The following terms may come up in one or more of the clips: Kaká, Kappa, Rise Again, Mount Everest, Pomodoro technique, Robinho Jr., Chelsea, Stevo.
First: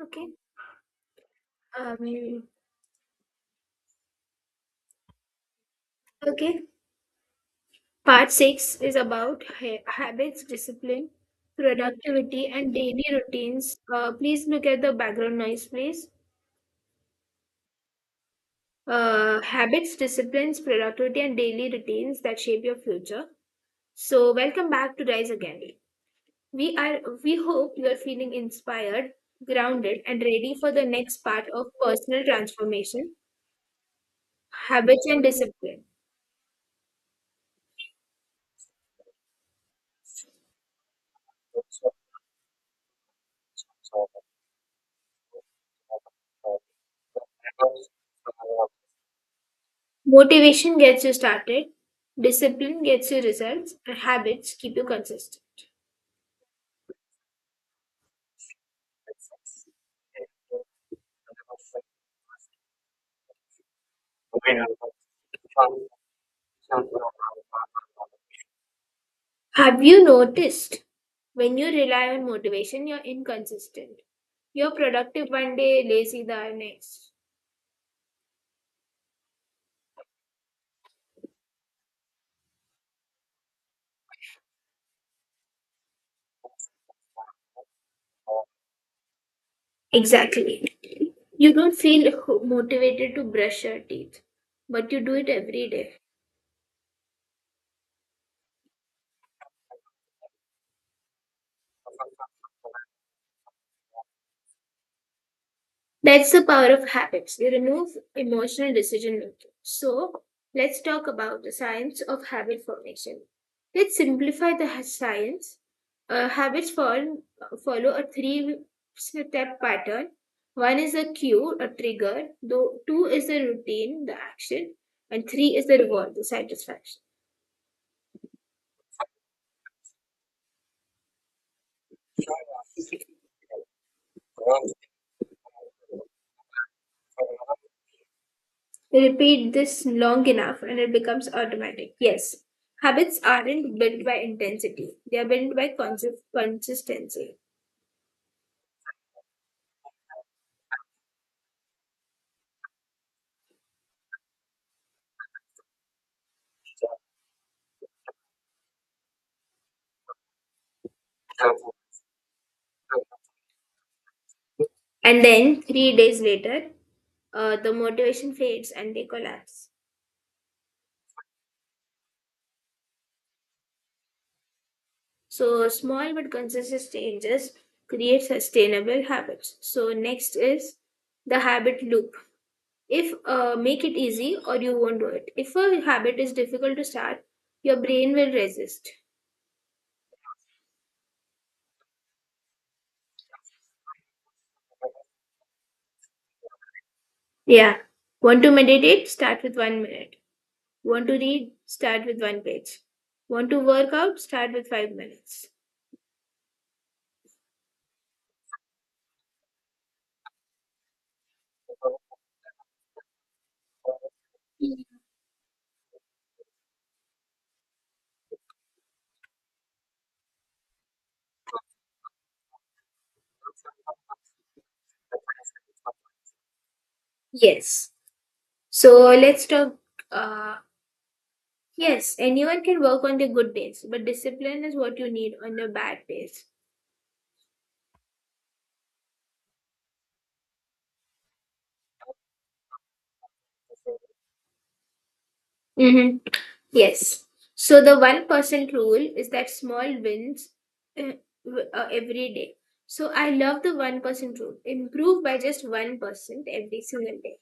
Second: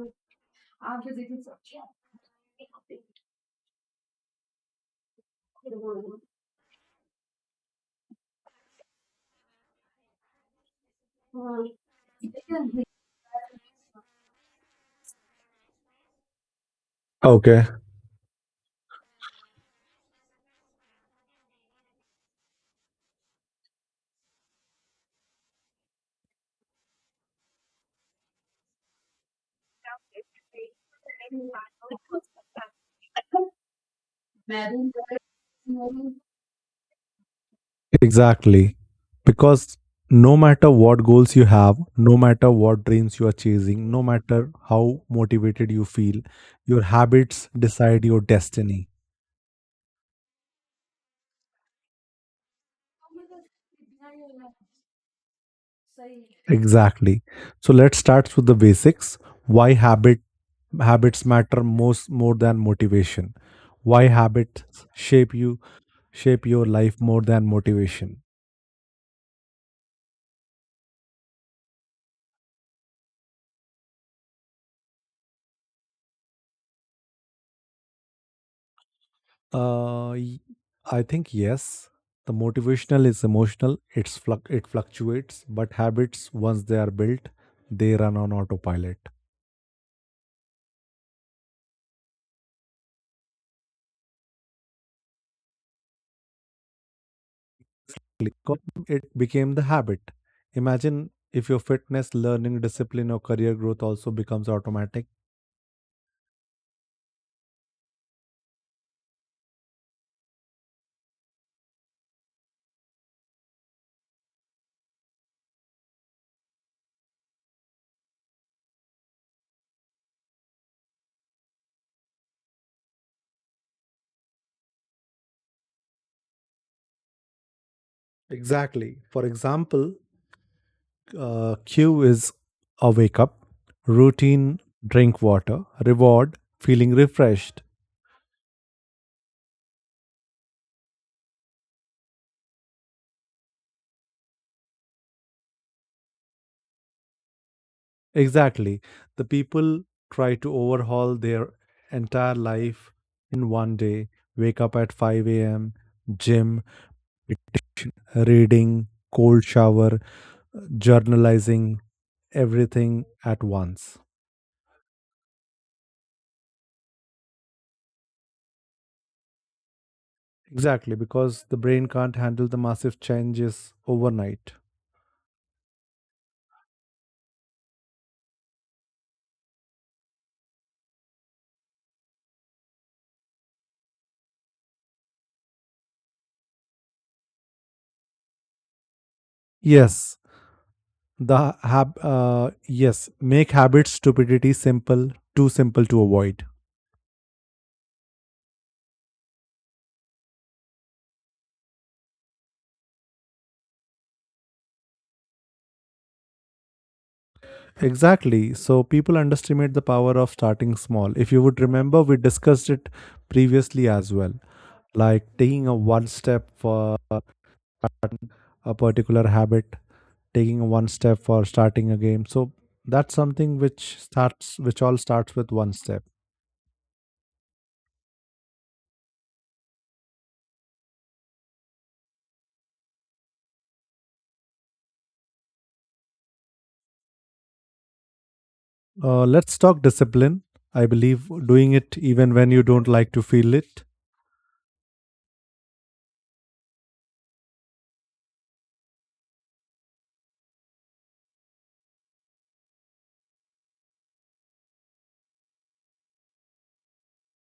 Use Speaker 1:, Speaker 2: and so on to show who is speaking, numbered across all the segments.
Speaker 1: Okay. Um, okay. Part six is about habits, discipline, productivity, and daily routines. Please look at the background noise, please.
Speaker 2: Okay,
Speaker 1: Habits, disciplines, productivity, and daily routines that shape your future. So, welcome back to Rise Again. We hope you are feeling inspired, grounded, and ready for the next part of personal transformation, habits, and discipline.
Speaker 2: exactly. Because no matter what goals you have, no matter what dreams you are chasing, no matter how motivated you feel, your habits decide your destiny.
Speaker 1: Motivation gets you started, discipline gets you results, and habits keep you consistent.
Speaker 2: Exactly. So let's start with the basics. Why habits matter most more than motivation? Why habits shape your life more than motivation?
Speaker 1: Have you noticed when you rely on motivation, you're inconsistent? You're productive one day, lazy the next.
Speaker 2: Uh, y- I think yes. The motivational is emotional. It fluctuates, but habits once they are built, they run on autopilot.
Speaker 1: Exactly. You don't feel motivated to brush your teeth, but you do it every day.
Speaker 2: Because it became the habit. Imagine if your fitness, learning, discipline, or career growth also becomes automatic.
Speaker 1: That's the power of habits. They remove emotional decision making. So, let's talk about the science of habit formation. Let's simplify the science. Habits follow a three step pattern. One is a cue, a trigger, though, two is the routine, the action, and three is the reward, the satisfaction.
Speaker 2: Exactly. For example, Q is a wake up, routine, drink water, reward, feeling refreshed.
Speaker 1: They repeat this long enough and it becomes automatic. Yes, habits aren't built by intensity, they are built by consistency.
Speaker 2: Exactly. The people try to overhaul their entire life in one day. Wake up at 5 a.m., gym, meditation, reading, cold shower, journalizing, everything at once.
Speaker 1: And then three days later, the motivation fades and they collapse.
Speaker 2: Exactly, because the brain can't handle the massive changes overnight.
Speaker 1: So small but consistent changes create sustainable habits. So next is the habit loop. If Make it easy or you won't do it. If a habit is difficult to start, your brain will resist.
Speaker 2: Yes, the hab- uh, yes, make habit stupidity simple, too simple to avoid.
Speaker 1: Yeah. Want to meditate? Start with one minute. Want to read? Start with one page. Want to work out? Start with five minutes.
Speaker 2: Exactly. So people underestimate the power of starting small. If you would remember, we discussed it previously as well, like taking a one step for a particular habit, taking one step or starting a game. So that's something which all starts with one step.
Speaker 1: Yes. So uh, Yes, anyone can work on their good days, but discipline is what you need on your bad days.
Speaker 2: Let's talk discipline. I believe doing it even when you don't like to feel it.
Speaker 1: Mm-hmm. Yes. So the 1% rule is that small wins uh, every day. So I love the 1% rule. Improve by just 1% every single day.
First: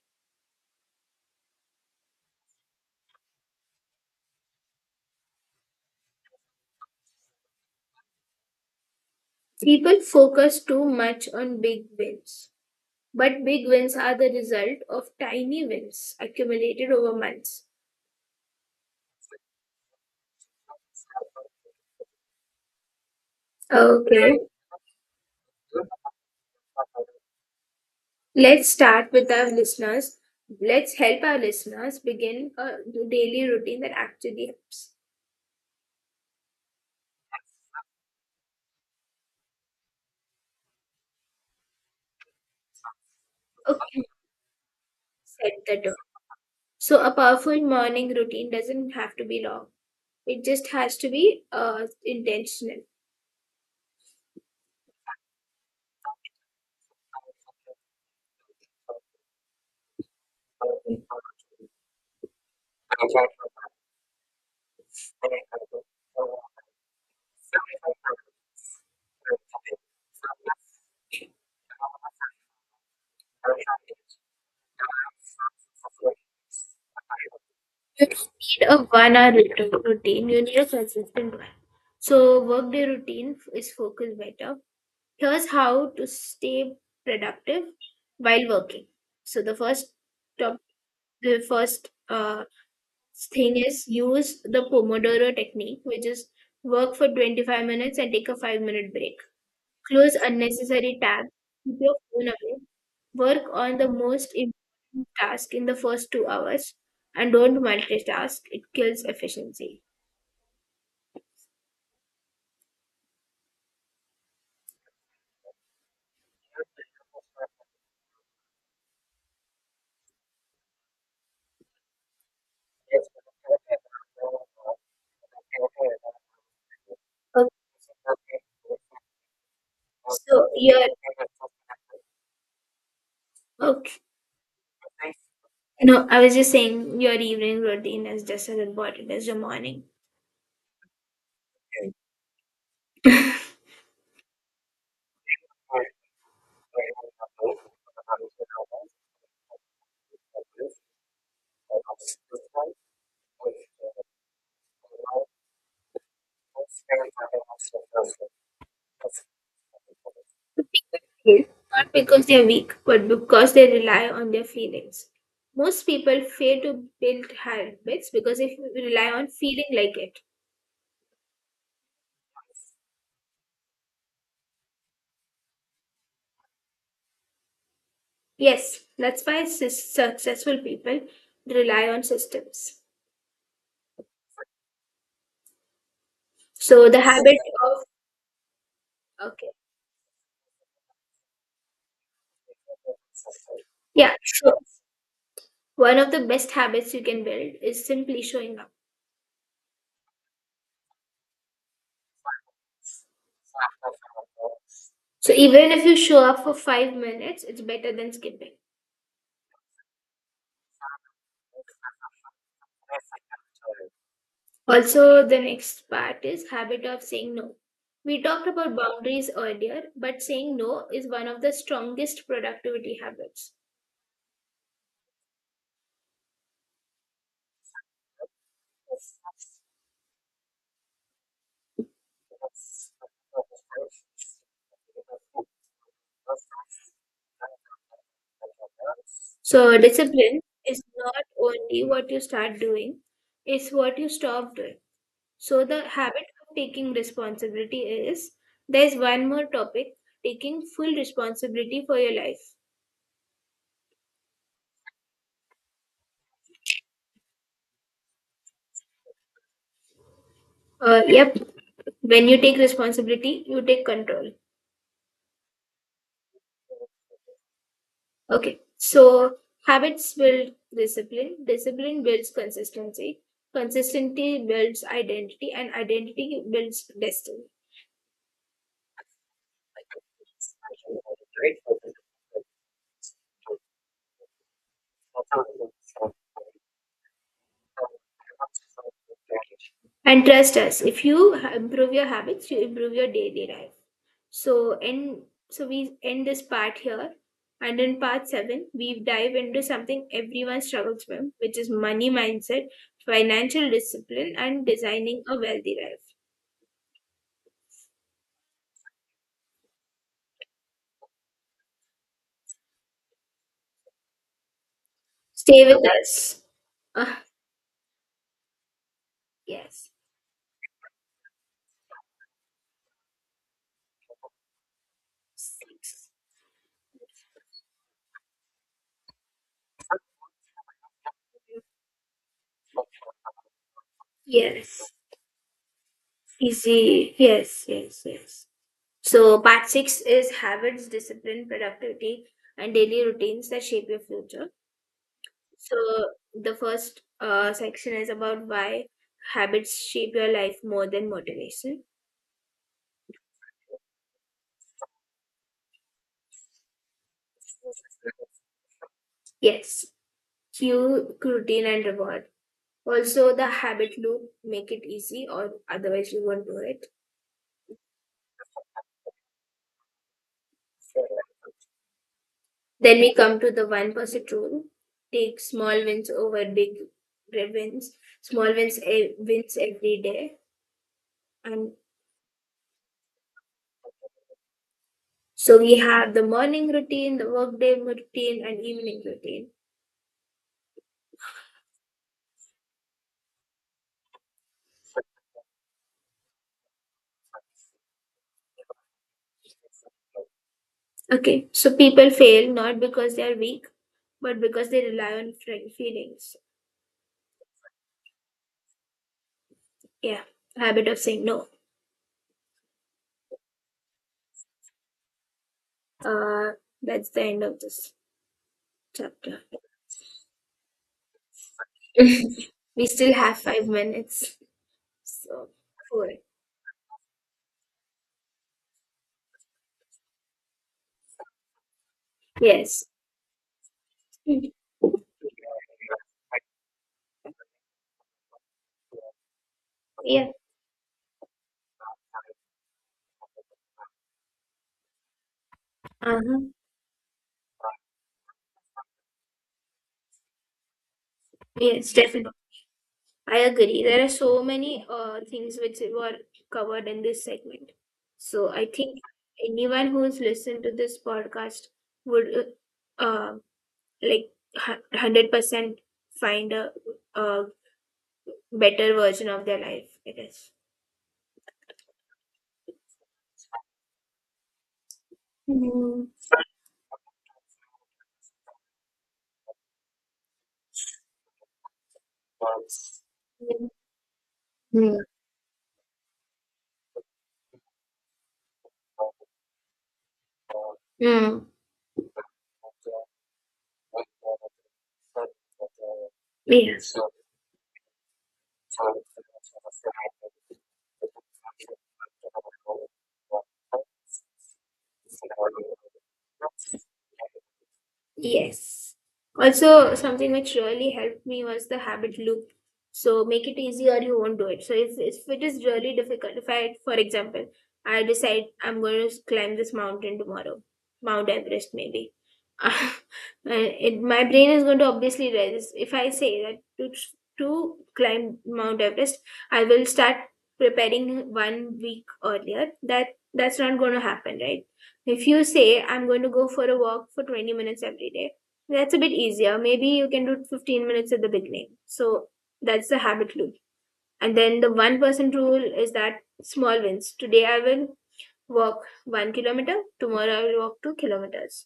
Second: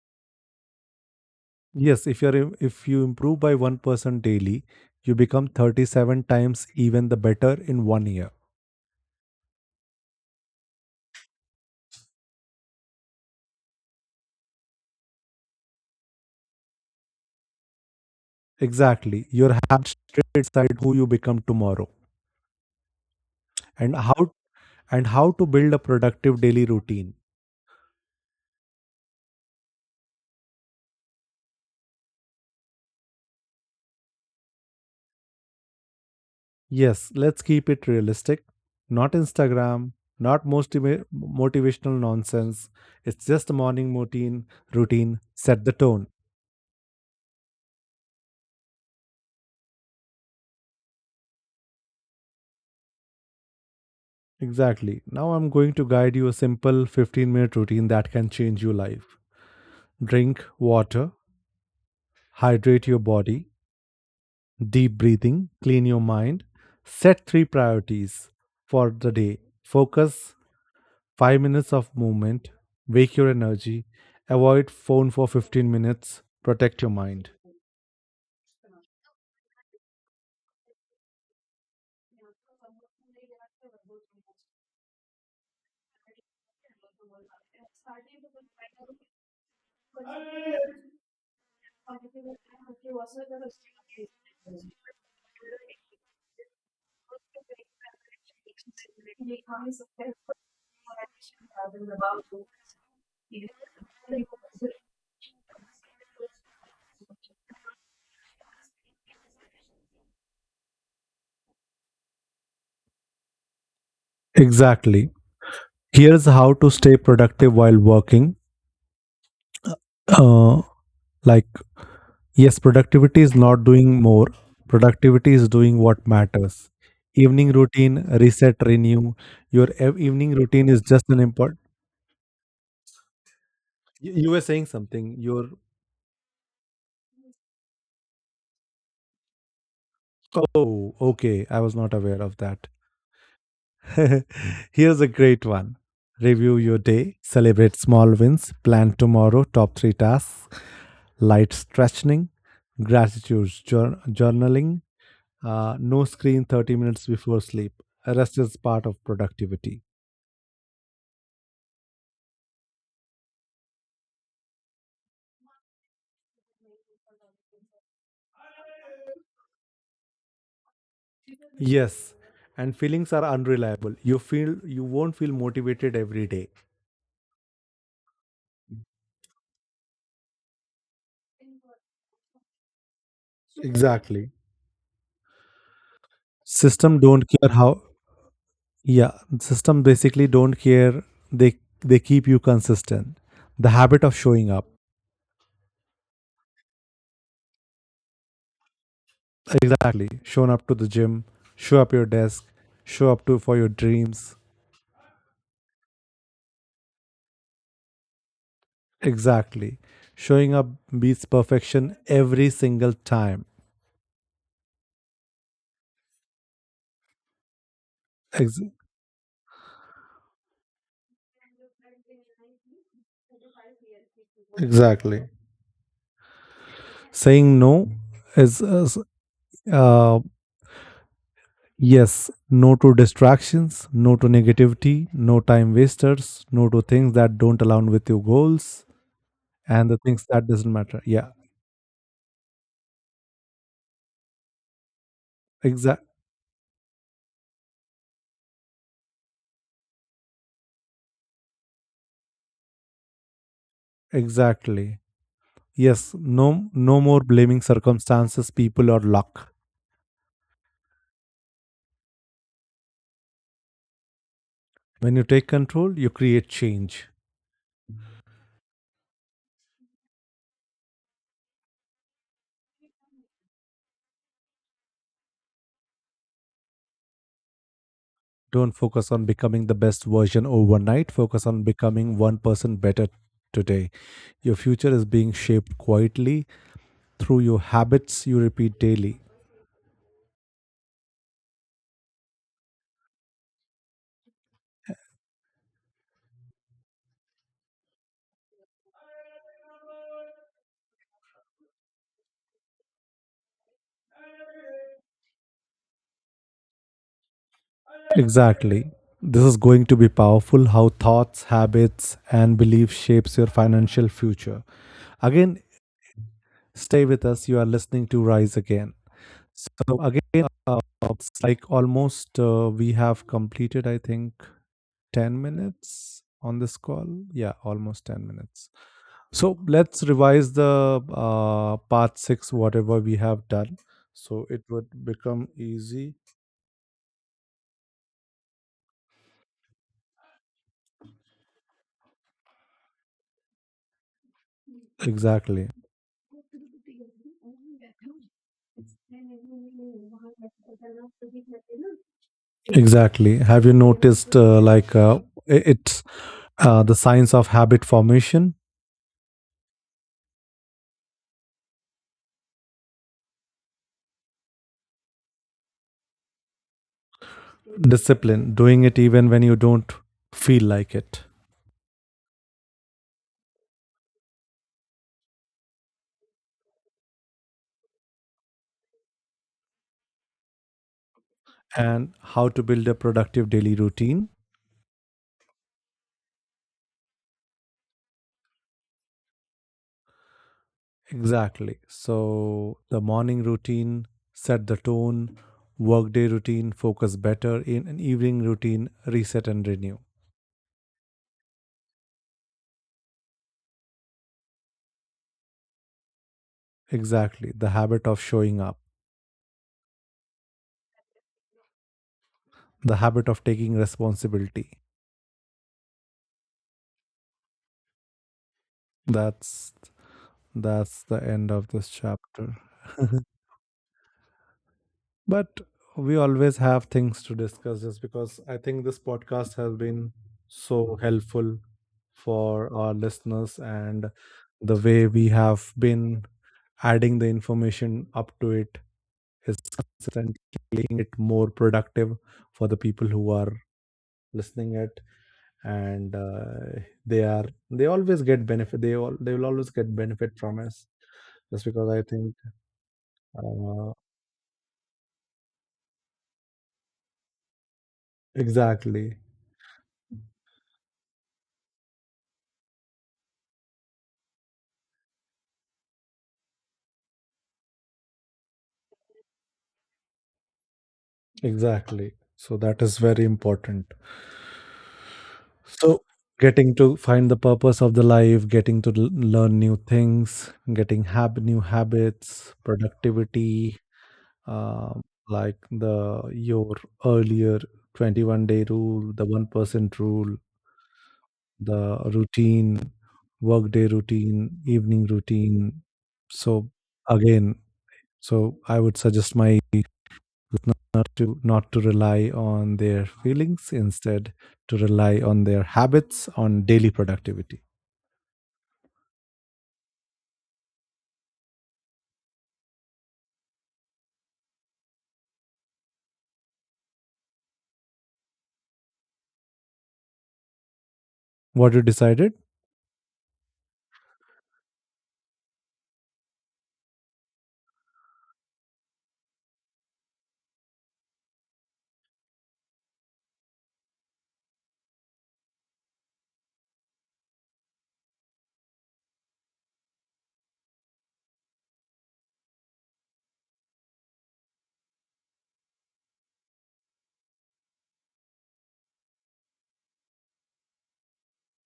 Speaker 2: Yes, if you improve by 1% daily, you become 37 times even the better in one year.
Speaker 1: People focus too much on big wins, but big wins are the result of tiny wins accumulated over months.
Speaker 2: Exactly, your habits decide who you become tomorrow. and how
Speaker 1: Okay.
Speaker 2: and how to build a productive daily routine?
Speaker 1: Let's start with our listeners. Let's help our listeners begin a daily routine that actually helps.
Speaker 2: Yes, let's keep it realistic. Not Instagram, not most motivational nonsense. It's just a morning
Speaker 1: Okay,
Speaker 2: routine,
Speaker 1: set
Speaker 2: set the
Speaker 1: the tone.
Speaker 2: tone.
Speaker 1: So, a powerful morning routine doesn't have to be long, it just has to be intentional.
Speaker 2: Exactly. Now I'm going to guide you a simple 15-minute routine that can change your life. Drink water, hydrate your body, deep breathing, clean your mind, set three priorities for the day. Focus 5 minutes of movement, wake your energy, avoid phone for 15 minutes, protect your mind.
Speaker 1: You don't need a one hour routine, you need a consistent one. So, workday routine is focused better. Here's how to stay productive while working. So, top, the first thing is use the Pomodoro technique, which is work for 25 minutes and take a 5-minute break. Close unnecessary tabs, keep your phone away, work on the most important task in the first two hours, and don't multitask. It kills efficiency.
Speaker 2: Exactly. Here's how to stay productive while working. Uh, like, yes, productivity is not doing more, productivity is doing what matters.
Speaker 1: Okay,
Speaker 2: Evening routine, reset, renew. Your evening
Speaker 1: so
Speaker 2: routine
Speaker 1: your
Speaker 2: is just an important.
Speaker 1: okay.
Speaker 2: You were saying something. Your
Speaker 1: No, I was just saying your evening routine is just as important as your morning.
Speaker 2: Oh, okay. I was not aware of that. Here's a great one. Review your day, celebrate small wins, plan tomorrow, top three tasks, light stretching, gratitude journaling. No screen 30 minutes before sleep. Rest is part of productivity.
Speaker 1: Guilt, not because they are weak, but because they rely on their feelings. Most people fail to build habits because they rely on feeling like it.
Speaker 2: Yes, and feelings are unreliable. You won't feel motivated every day.
Speaker 1: Yes, that's why successful people rely on systems.
Speaker 2: Exactly.
Speaker 1: So the
Speaker 2: System don't
Speaker 1: habit
Speaker 2: care how.
Speaker 1: of
Speaker 2: Yeah,
Speaker 1: okay,
Speaker 2: system basically don't care. They keep you consistent. The habit
Speaker 1: yeah,
Speaker 2: of showing
Speaker 1: sure.
Speaker 2: up.
Speaker 1: One of the best habits you can build is simply showing up.
Speaker 2: Exactly. Shown up to the gym, show up your desk, show up to for your dreams.
Speaker 1: So even if you show up for five minutes, it's better than skipping.
Speaker 2: Exactly. Showing up beats perfection every single time.
Speaker 1: Also, the next part is habit of saying no. We talked
Speaker 2: Ex-
Speaker 1: about boundaries earlier, but saying no is one of the strongest productivity habits.
Speaker 2: Exactly. Saying no is, uh, yes, no to distractions, no to negativity, no time wasters, no to things that don't align with your goals
Speaker 1: So,
Speaker 2: and the things
Speaker 1: discipline,
Speaker 2: that doesn't matter.
Speaker 1: not
Speaker 2: Yeah,
Speaker 1: only what you start doing, is what you stop doing. So,
Speaker 2: exact,
Speaker 1: there's one more topic: taking full responsibility for your life.
Speaker 2: exactly. Yes, no, no more blaming circumstances, people, or luck.
Speaker 1: Yep, when you take responsibility, you take control.
Speaker 2: When you take control, you create change.
Speaker 1: Okay, so habits build discipline, discipline builds consistency, consistency builds identity, and identity builds destiny.
Speaker 2: Don't focus on becoming the best version overnight. Focus on becoming one person better today. Your future is being shaped quietly through your habits you repeat daily.
Speaker 1: And trust us, if you improve your habits, you improve your daily life. So, and so we end this part here. And in part seven, we dive into something everyone struggles with, which is money mindset, financial discipline, and designing a wealthy life.
Speaker 2: Exactly. This is going to be powerful how thoughts, habits and beliefs shapes your financial future. Again,
Speaker 1: Stay with us.
Speaker 2: stay
Speaker 1: Ah,
Speaker 2: with us. You are listening to Rise Again.
Speaker 1: yes.
Speaker 2: So again, it's like almost we have completed I think 10 minutes on this call. Yeah, almost 10 minutes. So let's revise the part six, whatever we have done. So it
Speaker 1: Yes.
Speaker 2: would become easy.
Speaker 1: Easy. Yes, yes, yes. So, part six is habits, discipline, productivity, and daily routines that shape your future.
Speaker 2: Exactly.
Speaker 1: So, the first section is about why habits shape your life more than motivation.
Speaker 2: Exactly. Have you noticed like it's the science of habit formation,
Speaker 1: Yes, cue, routine, and reward. Also, the habit loop: make it easy, or otherwise, you won't do it.
Speaker 2: discipline, doing it even when you don't feel like it,
Speaker 1: Then we come to the 1% rule: take small wins over big wins, small wins, wins every day and.
Speaker 2: and how to build a productive daily routine?
Speaker 1: So we have the morning routine, the workday routine, and evening routine.
Speaker 2: Exactly. So the morning routine, set the tone, workday routine, focus better, in an evening routine, reset and renew.
Speaker 1: Okay, so people fail not because they are weak, but because they rely on feelings.
Speaker 2: Exactly. The habit of showing up,
Speaker 1: Yeah, habit of saying no.
Speaker 2: the habit of taking responsibility.
Speaker 1: Uh, that's the end of this chapter.
Speaker 2: That's that's the end of this chapter.
Speaker 1: We still have five minutes. So
Speaker 2: But
Speaker 1: four.
Speaker 2: we always have things to discuss, just because I think this podcast has been so helpful for
Speaker 1: Yes.
Speaker 2: our listeners, and the way we have been adding the information up to it is
Speaker 1: Yeah.
Speaker 2: consistent, making it more productive for the people who are listening it and
Speaker 1: Uh huh.
Speaker 2: they are they always get benefit, they will always get benefit from us just because
Speaker 1: Yes,
Speaker 2: I
Speaker 1: definitely.
Speaker 2: think
Speaker 1: I agree.
Speaker 2: uh,
Speaker 1: There are so many things which were covered in this segment. So I think
Speaker 2: exactly,
Speaker 1: anyone who's listened to this podcast would uh, uh, like 100% find a better version of their life, I guess.
Speaker 2: exactly. So that is very important. So
Speaker 1: Mm.
Speaker 2: getting to find the purpose of the life, getting to learn new things, getting new habits,
Speaker 1: Mm.
Speaker 2: productivity, um, like the your earlier 21-day rule, the 1% rule,
Speaker 1: Mm.
Speaker 2: the routine, workday routine, evening routine. So
Speaker 1: Yeah.
Speaker 2: again, so I would suggest my not to rely on their feelings, instead to rely on their habits, on daily productivity.
Speaker 1: Yes. Also, something which really helped me was the habit loop. So make it easier, you won't do it. So if it is really difficult, if I, for example, I decide I'm going to climb this mountain tomorrow, Mount Everest
Speaker 2: What you
Speaker 1: maybe.
Speaker 2: decided?
Speaker 1: Uh, my brain is going to obviously resist. If I say that to climb Mount Everest, I will start preparing one week earlier. That that's not going to happen, right? If you say, I'm going to go for a walk for 20 minutes every day, that's a bit easier. Maybe you can do 15 minutes at the beginning. So that's the habit loop. And then the one person rule is that small wins. Today I will walk one kilometer, tomorrow I will walk two kilometers,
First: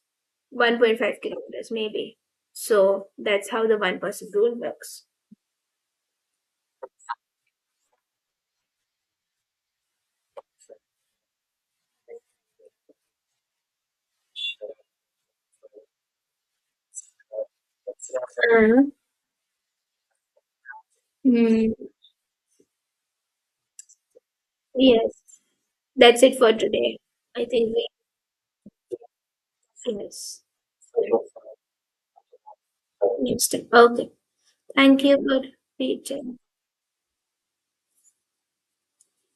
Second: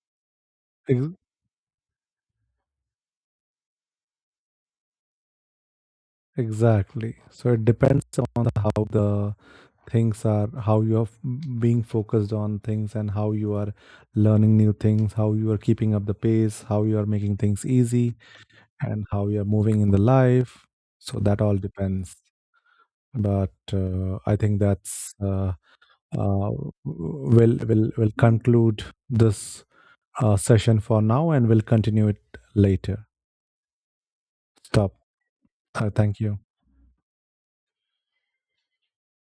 Speaker 1: 1.5
Speaker 2: Ex-
Speaker 1: kilometers, maybe. So that's how the one person rule works.
Speaker 2: exactly. So it depends on how the things are, how you are being focused on things, and how you are learning new things, how you are keeping up the pace, how you are making things easy,
Speaker 1: Mm.
Speaker 2: and how you are moving in the life. So that all
Speaker 1: Mm,
Speaker 2: depends. But I think that's
Speaker 1: yes, that's it
Speaker 2: uh,
Speaker 1: for today. I
Speaker 2: will
Speaker 1: think we
Speaker 2: will will conclude this
Speaker 1: have finished.
Speaker 2: session for now, and we'll continue it later.
Speaker 1: Okay,
Speaker 2: Stop.
Speaker 1: thank you for
Speaker 2: Thank
Speaker 1: teaching.
Speaker 2: you.